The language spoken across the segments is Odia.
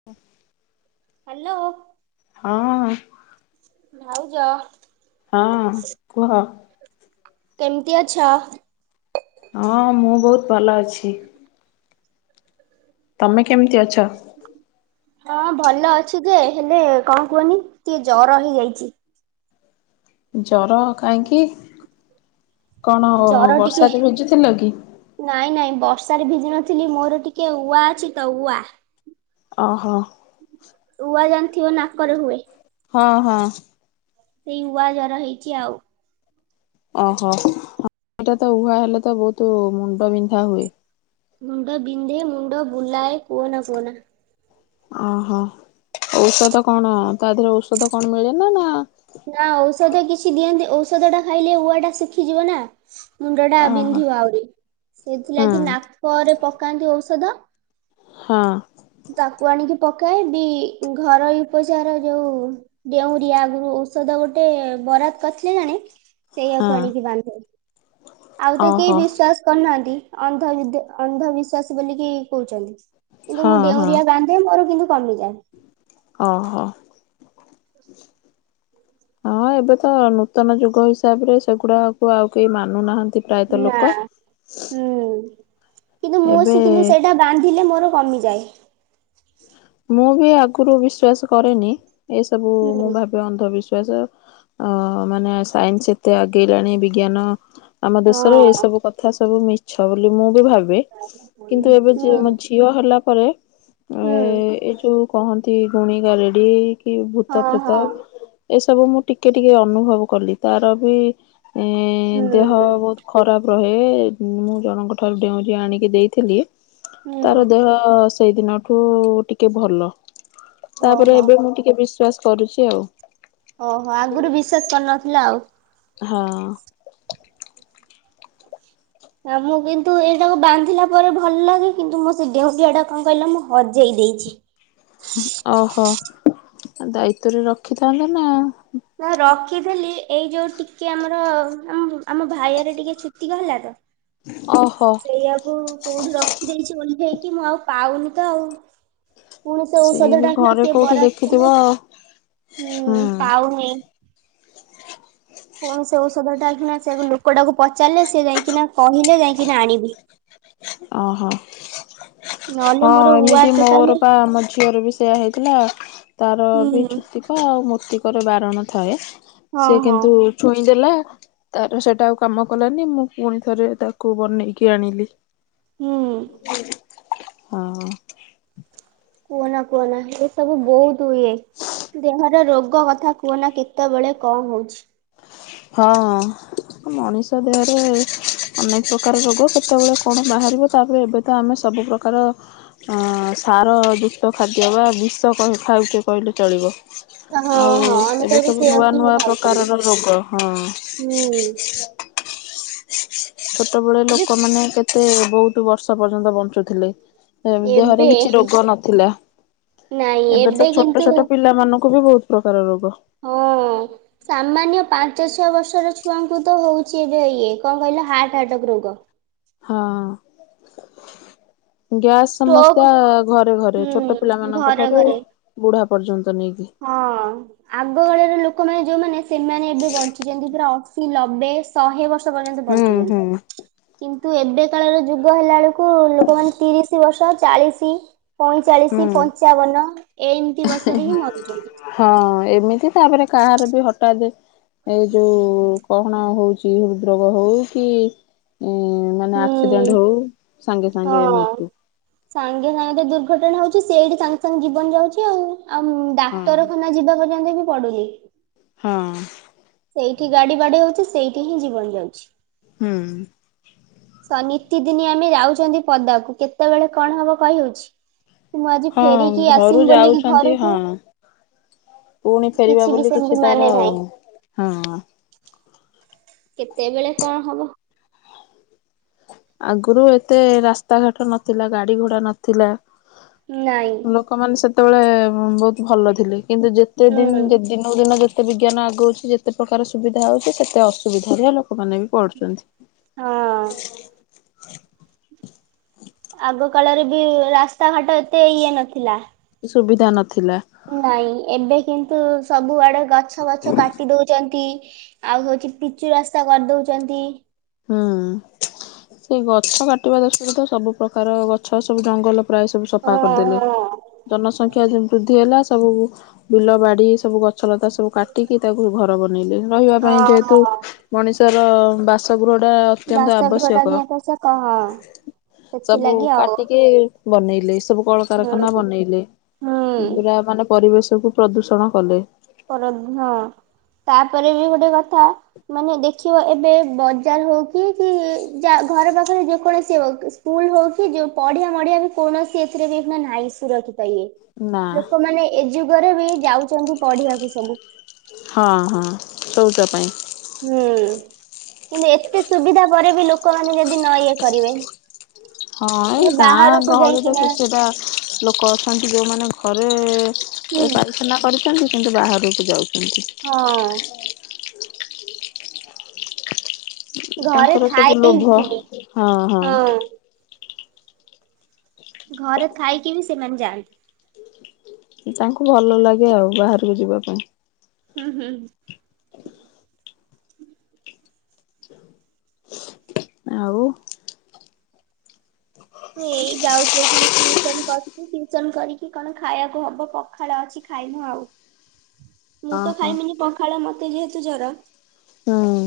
[inaudible] ହ୍ୟାଲୋ। ହଁ। ଭାଉଜ। ହଁ କୁହ। କେମତି ଅଛ? ହଁ ମୁଁ ବହୁତ୍ ଭଲ ଅଛି। ତମେ କେମିତି ଅଛ? ହଁ ଭଲ ଅଛ ଯେ, ହେଲେ କଣ କୁହନି ଟିକେ ଜର ହେଇଯାଇଚି। ଜର କାହିଁକି? କଣ ଜର ଟିକେ ବର୍ଷାରେ ଭିଜୁଥିଲ କି? ନାଇଁ ନାଇଁ ବର୍ଷାରେ ଭିଜି ନଥିଲି ମୋର ଟିକେ ଉଆ ଅଛି ତ ଉଆ। ଅ ହ। ଉଆ ଜାଣିଥିବ ନାକରେ ହୁଏ। ହଁ ହଁ। ସେଇ ଉଆ ଜର ହେଇଚି ଆଉ। ଅ ହ। ହେଟା ତ ଉଆ ହେଲେ ତ ବହୁତୁ ମୁଣ୍ଡ ବିନ୍ଧା ହୁଏ। ମୁଣ୍ଡ ବିନ୍ଧେ ମୁଣ୍ଡ ବୁଲାଏ କୁହନା କୁହନା। ଓହୋ। ଔଷଧ କଣ ତା ଦେହରେ ଔଷଧ କଣ ମିଳେ ନା ନା ନା ଔଷଧ କିଛି ଦିଅନ୍ତି ଔଷଧ ଟା ଖାଇଲେ ଉଆ ଟା ଶୁଖିଯିବ ନା। ମୁଣ୍ଡ ଟା ଓହୋ ବିନ୍ଧିବ ଆହୁରି। ହୁଁ ସେଥିଲାଗି ନାକରେ ପକାନ୍ତି ଔଷଧ। ହଁ। ତାକୁ ଆଣିକି ପକାଏ ବିି। ଘରୋଇ ଉପଚାର ଯୋଉ ଡେଉଁରିଆ ଆଗରୁ ଔଷଧ ଗୋଟେ ବରାଦ କରିଥିଲେ ଜଣେ ହଁ ସେଇଆକୁ ଆଣିକି ବାନ୍ଧେ। ଆଉ ତ କେହି ଓହୋ ବିଶ୍ଵାସ କରୁନାହାନ୍ତି। ଅନ୍ଧ ବିଦ୍ୟ ଅନ୍ଧବିଶ୍ୱାସ ବୋଲିକି କହୁଛନ୍ତି। କିନ୍ତୁ ମୁଁ ଡେଉଁରିଆ ବା ନ୍ଧେ ମୋର କିନ୍ତୁ କମିଯାଏ। ଅ ହ। ହ ହଁ ଏବେ ତ ନୂତନ ଯୁଗ ହିସାବ ରେ ସେଗୁଡାକୁ ଆଉ କେହି ମାନୁନାହାନ୍ତି। ପ୍ରାୟତଃ ନା ଲୋକ। ହୁଁ କିନ୍ତୁ ମୁଁ ଏବେ ସିକିନି ସେଇଟା ବାନ୍ଧିଲେ ମୋର କମିଯାଏ। ମୁଁ ବି ଆଗରୁ ବିଶ୍ଵାସ କରେନି। ଏସବୁ ମୁଁ ହୁଁ ଭାବ୍ ଅନ୍ଧବିଶ୍ଵାସ, ଅ ମାନେ ସାଇନ୍ସ ଏତେ ଆଗେଇଲାଣି ବିଜ୍ଞାନ ଆମ ହଁ। ଦେଶରେ ଏଇ ସବୁ କଥା ସବୁ ମିଛ ବୋଲି ମୁଁ ବି ଭାବେ। କିନ୍ତୁ ଏବେ ଯେ ମୋ ହୁଁ ଝିଅ ହେଲା ପରେ ହୁଁ ଏ ଯୋଉ କହନ୍ତି ଗୁଣିକା ଗାରେଡ଼ି କି ଭୂତ ହଁ ପ୍ରେତ ହଁ ଏସବୁ ମୁଁ ଟିକେ ଟିକେ ଅନୁଭବ କଲି। ତାର ବି ହୁଁ ଦେହ ବହୁତ୍ ଖରାପ ରହେ। ମୁଁ ଜଣଙ୍କ ଠାରୁ ଢେଉଁରିଆ ଆଣିକି ଦେଇଥିଲି ହୁଁ। ତାର ଦେହ ସେଇଦିନଠୁ ଟିକେ ଭଲ। ତାପରେ ଓହୋ ଏବେ ମୁଁ ଟିକେ ବିଶ୍ଵାସ କରୁଚି ଆଉ। ଓହୋ ଆଗରୁ ବିଶ୍ଵାସ କରିନଥିଲା ଆଉ। ହଁ। ଆଉ ମୁଁ କିନ୍ତୁ ଏଇଟାକୁ ବାନ୍ଧିଲା ନା ନା ମୁଁ କିନ୍ତୁ ଏଟାକୁ ବନ୍ଧିଲା ପରେ ଭଲ ଲାଗେ କିନ୍ତୁ ମୋ ସେ ଢେଉଟିଆଟା କଣ କହିଲ ମୁଁ ହଜେଇ ଦେଇଚି। ଓହୋ ଦାୟିତ୍ଵରେ ରଖିଥାନ୍ନ୍ତତ ନା। ନା ରଖିଥିଲି ଏଇ ଯୋଉ ଟିକେ ଆମର ଆମ ଆମ ଭାଇରେ ଟିକେ ଛୁତିକା ହେଲା ତ। ଓହୋ। ସେଇଆକୁ କୋଉଠି ରଖିଦେଇଚି ଓଲଠେଇକି ମୁଁ ଆଉ ପାଉନି ତ ଆଉ। ପୁଣି ସେ ସେଇ ଔଷଧ ଟା ଏଇଖିଣା ଘରେ ସିଏ କୋଉଠି ବରାଦ ଦେଖିଥିବ କଲେ ହୁଁ ହୁଁ ପାଉନି। ପୁଣି ସେ ଔଷଧ ଟା ଏଇଖିଣା ସେ ଲୋକଟାକୁ ପଚାରିଲେ ସେ ଯାଇକିନା କହିଲେ ଯାଇକିନା ଆଣିବି। [inaudible] ଓହୋ। ନହେଲେ ହଁ ମୋର ଉଆ ଏମିତି ଟୋଟାଲି ମୋର ପା ମୋ ଝିଅ ରବି ସେଇୟା ହେଇଥିଲା। ତାର ବି ହୁଁ ଛୁତିକା ଆଉ ମୃତ୍ତିକାର ବାରଣ ଥାଏ ହଁ ସେ ହଁ କିନ୍ତୁ ଛୁଇଁ ଦେଲା ତାର ସେଇଟା ଆଉ କାମ କଲାନି ମୁଁ ପୁଣି ଥରେ ତାକୁ ବନେଇକି ଆଣିଲି। ହୁଁ। ହୁଁ ହଁ। କୁହନା କୁହନା ଏ ସବୁ ବୋହୁତ ହୁଏ। ଦେହର ରୋଗ କଥା କୁହନା କେତେବେଳେ କଣ ହଉଚି। ହଁ ମଣିଷ ଦେହରେ ଅନେକ ପ୍ରକାର ରୋଗ କେତେବେଳେ କଣ ବାହାରିବ ତାପରେ ଏବେ ତ ଆମେ ସବୁ ପ୍ର୍ରକାର ସାର ଯୁକ୍ତ ଖାଦ୍ୟ ବା ବିଷ କହି ଖାଉଛେ କହିଲେ ଚଳିବ। ହଁ ଆଉ ହଁ ଆମେ ତ ଏବେ ସବୁ ସେଇଆକୁ ନୂଆ ହିଁ ନୂଆ ଖାଉଛନ୍ତି ପ୍ରକାରର ରୋଗ ହଁ। ହୁଁ। ଛୋଟବେଳେ ଏବେ ଲୋକମାନେ କେତେ ବୋହୁତ ବର୍ଷ ପର୍ଯ୍ୟନ୍ତ ବଞ୍ଚୁଥିଲେ। ଏ ଦେହରେ ଏବେ କିଛି ରୋଗ ନଥିଲା ନାଇଁ ଏବେ ତ ଛୋଟ କିନ୍ତୁ ଛୋଟ ପିଲାମାନଙ୍କୁ ବି ବୋହୁତ ପ୍ରକାର ରୋଗ। ହୁଁ। ସାମାନ୍ୟ ପାଞ୍ଚ ଛଅ ବର୍ଷର ଛୁଆଙ୍କୁ ତ ହେଉଚି ଏବେ ଇଏ କଣ କହିଲ ହାର୍ଟ ଆଟାକ୍ ରୋଗ। ହଁ। ଗ୍ୟାସ୍ ଷ୍ଟୋକ୍ ସମସ୍ୟା ଘରେ ଘରେ ଛୋଟ ପିଲା ହୁଁ ମାନଙ୍କ ଘରେ ଠାରୁ ଘରେ ବୁଢା ପର୍ଯ୍ୟନ୍ତ ନେଇକି। ହଁ ଆଗକାଳରେ ଲୋକମାନେ ଯୋଉମାନେ ସେମାନେ ଏବେ ବଞ୍ଚିଛନ୍ତି ପୁରା ଅଶୀ ଲବେ ଶହେ ବର୍ଷ ପର୍ଯ୍ୟନ୍ତ ହୁଁ ବଞ୍ଚିଛନ୍ତି ହୁଁ କିନ୍ତୁ ଏବେ କାଳର ଯୁଗ ହେଲା ବେଳକୁ ଲୋକମାନେ ତିରିଶି ବର୍ଷ ଚାଳିଶି ପଇଁଚାଳିଶି ହୁଁ ପଞ୍ଚାବନ ଏଇମିତି ବର୍ଷରେ ହିଁ ମରୁଚନ୍ତି। ହଁ ଏମିତି ତାପରେ କାହାର ବି ହଠାତ୍ ଏଇ ଯୋଉ କହଣ ହୋଉଚି ହୃଦ୍ ରୋଗ କି ହିଁ ନା ହୁଁ ଆକ୍ସିଡେଣ୍ଟ ହୋଇ ସାଙ୍ଗେ ସାଙ୍ଗେ ହଁ। ମୃତ୍ୟୁ। ସାଙ୍ଗେ ସାଙ୍ଗେ ଦୁର୍ଘଟଣା ହୋଉଚି ସେଇଠି ସାଙ୍ଗେ ସାଙ୍ଗେ ଜୀବନ ଯାଉଚି ଆଉ। ଆଉ ହଁ ଡାକ୍ତରଖାନା ଯିବା ପର୍ଯ୍ୟନ୍ତ ବି ପଡୁନି। ହଁ। ସେଇଠି ଗାଡି ବାଡେଇ ହୋଉଚି ସେଇଠି ହିଁ ଜୀବନ ଯାଉଚି। ହୁଁ। ସ ନିତିଦିନି ଆମେ ଯାଉଚନ୍ତି ପଦାକୁ କେତେବେଳେ କଣ ହବ କହିହୋଉଚି। ହଁ ଘରୁ ବୋଲିକି ଯାଉଚନ୍ତି ଘରକୁ ହଁ। ପୁଣି ଫେରିବା ବି ବୋଲି ସେମିତି କିଛି ମାନେ ତାର ନାହିଁ। ହଁ। କେତେବେଳେ କଣ ହବ। ଆଗରୁ ଏତେ ରାସ୍ତାଘାଟ ନଥିଲା ଗାଡି ଘୋଡ଼ା ନଥିଲା। ନାଇଁ। ଲୋକମାନେ ସେତେବେଳେ ବହୁତ ଭଲ ଥିଲେ। କିନ୍ତୁ ଯେତେ ହୁଁ ଦିନ ଦିନକୁ ଦିନ ଯେ ତେ ବିଜ୍ଞାନ ଆଗୋଉଛି ଯେତେ ପ୍ରକାର ସୁବିଧା ହଉଛି ସେତେ ଅସୁବିଧାରେ ଲୋକମାନେ ବି ପଡୁଛନ୍ତି। ହଁ। [inaudible] ଆଗ କାଳରେ ବି ରାସ୍ତାଘାଟ ଏତେ ଇଏ ନଥିଲା। ସୁବିଧା ନଥିଲା। ନାଇଁ ଏବେ କିନ୍ତୁ ସବୁଆଡୁ ଗଛ ବଛ କାଟି ଦଉଛନ୍ତି ଆଉ ହୋଉଛି ପିଚୁ ରାସ୍ତା କରିଦଉଛନ୍ତି। ହୁଁ। ସେ ଗଛ କାଟିବା ଦୋସୁରୁ ତ ସବୁ ପ୍ରକାର ଗଛ ସବୁ ଜଙ୍ଗଲ ପ୍ରାୟ ସବୁ ସଫା ହଁ କରିଦେଲେ। ହଁ। ଜନସଂଖ୍ୟା ବୃଦ୍ଧି ହେଲା। ସବୁ ବିଲ ବାଡି ସବୁ ଗଛ ଲତା ସବୁ କାଟିକି ତାକୁ ଘର ବନେଇଲେ ରହିବା ପାଇଁ ହଁ ଯେହେତୁ। ହଁ ମଣିଷର ବାସଗୃହ ଟା ଅ ବାସଗୃହ ଟା ନିଏ ତ ସେ କହ ହଁ। ସବୁ ସେଥିଲାଗି ଆଉ। କାଟିକି ବନେଇଲେ ସବୁ କଳକାରଖାନା ହୁଁ ବନେଇଲେ। ହୁଁ। ପୁରା ମାନେ ପରିବେଶ କୁ ପ୍ରଦୂଷଣ କଲେ। କରନ୍ତି ହଁ ତାପରେ ବି ଗୋଟେ କଥା ମାନେ ଦେଖିବ ଏବେ ବଜାର ହୋଉ କି କି ଯା ଘର ପାଖରେ ଯେକୌଣସି ହୋଉ। ସ୍କୁଲ ହୋଉ କି ଯୋଉ ପଢିଆ ମଢିଆ ବି କୌଣସି ଏଥିରେ ବି ନାଇଁ ସୁରକ୍ଷିତ ଇଏ ନା ଲୋକମାନେ ଏ ଯୁଗରେ ବି ଯାଉଚନ୍ତି ପଢିବାକୁ ସବୁ। ହଁ ହଁ ଶଉଚ ପାଇଁ। ହୁଁ କିନ୍ତୁ ଏତେ ସୁବିଧା ପରେ ବି ଲୋକମାନେ ଯଦି ନ ଇଏ କରିବେ। ହଁ ଏଇ ମାନେ ଗାଁ ବାହାରକୁ ଗହଳିରେ ଯାଇକିନା କେତଟା ଲୋକ ଅଛନ୍ତି ଯୋଉ ମାନେ ଘରେ ହୁଁ ପାଇଖେନା କରିଚନ୍ତି କିନ୍ତୁ ବାହାରକୁ ଯାଉଚନ୍ତି। ହଁ ଘରେ ତାଙ୍କର ସବୁ ଲୋଭ ଥାଇକି ବି ହଁ ହଁ। ଘରେ ଥାଇକି ବି ସେମାନେ ଯାଆନ୍ତି। ତାଙ୍କୁ ଭଲ ଲାଗେ ଆଉ ବାହାରକୁ ଯିବା ପାଇଁ। ହୁଁ ହୁଁଁ। ଆଉ। ହୁଁ ଏଇ ଯାଉଛ ଏ ମୁଁ ଟିଉସନ କରୁଛି ଟ୍ୟଉସନ କରିକି କଣ ଖାଇବାକୁ ହବ ପଖାଳ ଅଛି ଖାଇବୁ ଆଉ ମୁଁ ତ ଓହୋ ଖାଇମିନି ପଖାଳ ମତେ ଯେହେତୁ ଜର। ହୁଁ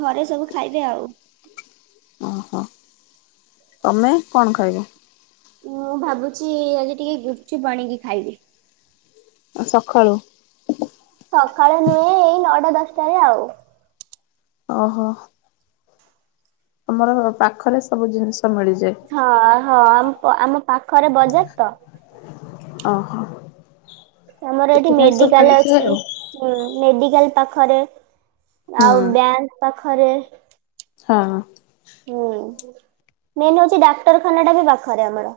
ଘରେ ସବୁ ଖାଇବେ ଆଉ ଓହୋ। ତମେ କଣ ଖାଇବ? ମୁଁ ଭାବୁଛି ଆଜି ଟିକେ ଗୁପଚୁପ୍ ଆଣିକି ଖାଇବି। ସଖାଳୁ। ସକାଳେ ନୁହେଁ ଏଇ ନଅଟା ଦଶଟାରେ ଆଉ ଓହୋ। ଆମର ପାଖରେ ସବୁ ଜିନ୍ଷ ମିଳିଯାଏ। ହଁ ହଁ ଆମ ପାଖରେ ବଜାର୍ ତ। ଓହୋ। ଆମର ଏଠି ସେଥିପାଇଁ ସବୁ ମେଡିକାଲ୍ ମିଳିଯାଏ ଅଛି। ଆଉ। ହୁଁ ମେଡିକାଲ ପାଖରେ ହୁଁ ଆଉ ବ୍ୟାଙ୍କ ପାଖରେ। ହଁ। ହୁଁ ମେନ୍ ହୋଉଚି ଡାକ୍ତରଖାନା ଟା ବି ପାଖରେ ଆମର।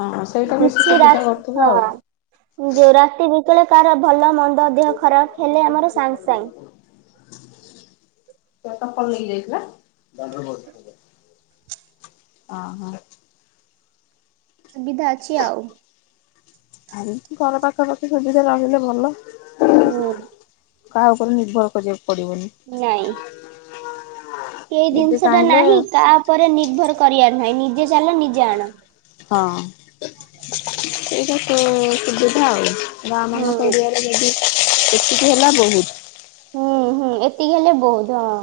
ହଁ ସେଇଟା ବେଶୀ କିଛି ରା ସୁବିଧା କରୁଥିବ ହଁ। ଆଉ। ଯୋଉ ରାତି ବିକେଳେ କାହାର ଭଲ ମନ୍ଦ ଦେହ ଖରାପ୍ ହେଲେ ଆମର ସାଙ୍ଗ୍ ସାଙ୍ଗ୍ ତା ଚପଲ ନେଇକି ଯାଇଥିଲା। ଓ ହୋ। ସୁବିଧା ଅଛି ଆଉ ଆାଇ ଘର ପାଖାପାଖି ସୁବିଧା ରହିଲେ ଭଲ। ହୁଁ। କାହା ଉପରେ ନିର୍ଭର କରିବାକୁ ପଡ଼ିବନି। ନାଇଁ ଏଇ ନିଜେ ଜିନିଷଟା ଚାହିଁଲେ ନାହିଁ କା ଉପରେ ନିର୍ଭର କରିବାର ନାହିଁ ନିଜେ ଚାଲ ନିଜେ ଆଣ। ହଁ ସେଇଟା ସୁବିଧା ଆଉ ଗ ହୁଁ ମାନ କର। ଯଦି ଏତିକି ହେଲା ବହୁତ। ହୁଁ ହୁଁ ଏତିକି ହେଲେ ବହୁତ ହଁ।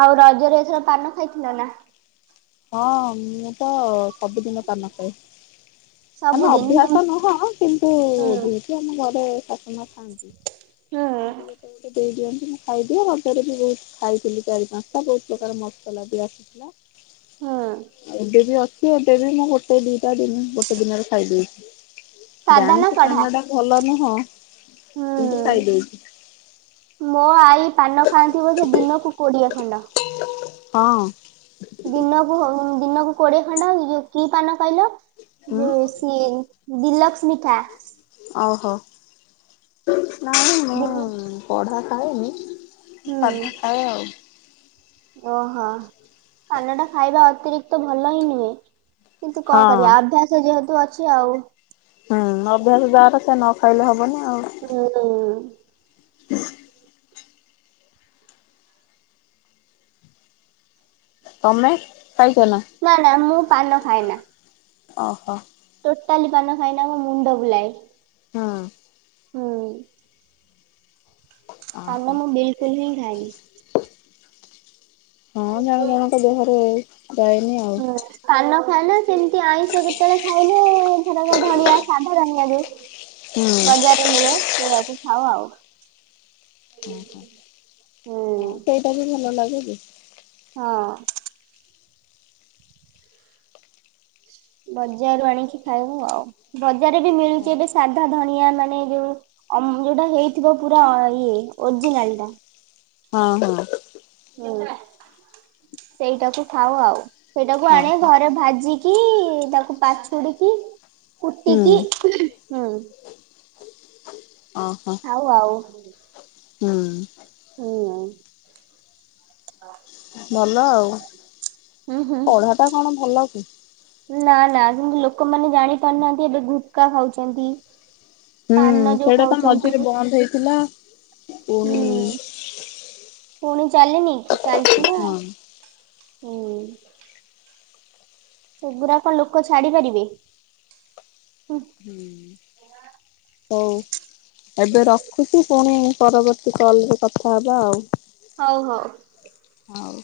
ଆଉ ରଜରେ ଏଥର ପାନ ଖାଇଥିଲ ନା? ହଁ ମୁଁ ତ ସବୁଦିନ ପାନ ଖାଏ। ଆମେ ସବୁଦିନ ହୁଁ ଅଭ୍ୟାସ ନୁହଁ କିନ୍ତୁ ଯେହେତୁ ଆମ ଘରେ ମା ଖଆନ୍ତି ହୁଁ ମତେ ଗୋଟେ ଗୋଟେ ଦେଇଦିଅନ୍ତି। ଖାଇଦିଅ ମଧରେ ବି ବହୁତ ଖାଇଥିଲି ଚାରି ପାଞ୍ଚଟା ବହୁତ ପ୍ରକାର ମସଲା ବି ଆସିଥିଲା। ହୁଁ ଏବେ ବି ଅଛି ଏବେ ବି ମୁଁ ଗୋଟେ ଦିଟା ଦିନ ଗୋଟେ ଦିନରେ ଖାଇଦେଇଛି। ସାଧା ନା ଜାଣିଛି କଢା? ପାନ ଟା ଭଲ ନୁହଁ କିନ୍ତୁ ହୁଁ। ଖାଇଦଉଛି। ମୋ ଆଈ ପାନ ଖାଆନ୍ତି ବୋଧେ ଦିନକୁ କୋଡିଏ ଖଣ୍ଡ। ହଁ। ଦିନକୁ ଦିନକୁ କୋଡିଏ ଖଣ୍ଡ କି ପାନ କହିଲ? ହୁଁ ଯୋଉ ସିଏ ଡିଲକ୍ସ ମିଠା। ଓହୋ ନାଇ ଦିନ ମୁଁ ପଢା ଖାଏନି। ହୁଁ ସାଧା ଖାଏ ଆଉ। ଓହୋ ପାନ ଟା ଖାଇବା ଅତିରିକ୍ତ ଭଲ ହିଁ ନୁହେଁ। କିନ୍ତୁ କଣ ହଁ କରିବା ଅଭ୍ୟାସ ଯେହେତୁ ଅଛି ଆଉ। ହୁଁ ଅଭ୍ୟାସ ଯାର ସେ ନ ଖାଇଲେ ହବନି ଆଉ। ହଁ। ହଁ [inaudible] ତମେ ଖାଇଛ ନା? ନା ନା ମୁଁ ପାନ ଖାଏନା। ଓହୋ। ଟୋଟାଲି ପାନ ଖାଇନା ମୋ ମୁଣ୍ଡ ବୁଲାଏ। ହଁ। ହଁ। ପାନ ଓହୋ ମୁଁ ବିଲକୁଲ ହିଁ ଖାଏନି। ହଁ ଜଣେ ଜଣଙ୍କ ଦେହରେ ଯାଏନି ଆଉ। କାନ ଖାଏ ନା ସେମିତି ଆଇଁଷ କେତେବେଳେ ଖାଇବୁ ଆଉ। ରଙ୍ଗ ଧଣିଆ ସାଧା ଧନିଆ ଯୋଉ ହୁଁ। ବଜାରରେ ମିଳେ ସେଇଆକୁ। ହଉ ଆଉ। ହଁ ହୁଁ ସେଇଟା ବି ଭଲ ଲାଗୁଛି। ହଁ। ବଜାରରୁ ଆଣିକି ଖାଇବ ଆଉ ବଜାର ବି ମିଳୁଛି ବ ସାଧା ଧଣିଆ ମାନେ ଯୋଉ ଅମ୍ ଯୋଉଟା ହେଇଥିବ ପୁରା ଇଏ ଓରିଜିନାଲଟା ହଁ ହଁ। ସେଇଟାକୁ ଖାଉ ଆଉ ସେଇଟାକୁ ଆଣି ଓହୋ ଘରେ ଭାଜି କି ତାକୁ ପାଛୁଡିକି କୁଟିକି ହୁଁ। ଓହୋ। ହଉ ଆଉ। ହଁ। ହୁଁ, ଆଉ। ଭଲ ଆଉ। ହୁଁ ପଢାଟା କଣ ଭଲ କି? ନା ନା ସେମତି ଲୋକମାନେ ଜାଣି ପାରୁନାହାଁନ୍ତି ଏବେ ଗୁଟକା ଖାଉଛନ୍ତି ହୁଁ, ପାନ ଯୋଉ ସେଇଟା ତ ଖାଉଛନ୍ତି ମଝିରେ ବନ୍ଦ ହେଇଥିଲା। ପୁଣି ହୁଁ ପୁଣି ଚାଲିନି କି? ଚାଲିଛି ନା, ହଁ ହୁଁ। ସେଗୁରା କଣ ଲୋକ ଛାଡି ପାରିବେ? ହୁଁ, ହଉ ଏବେ ରଖ ଖୁଛି, ପୁଣି ପରବର୍ତ୍ତୀ କଲରେ କଥା ହେବା ଆଉ। ହଉ, ହଉ। ହଉ।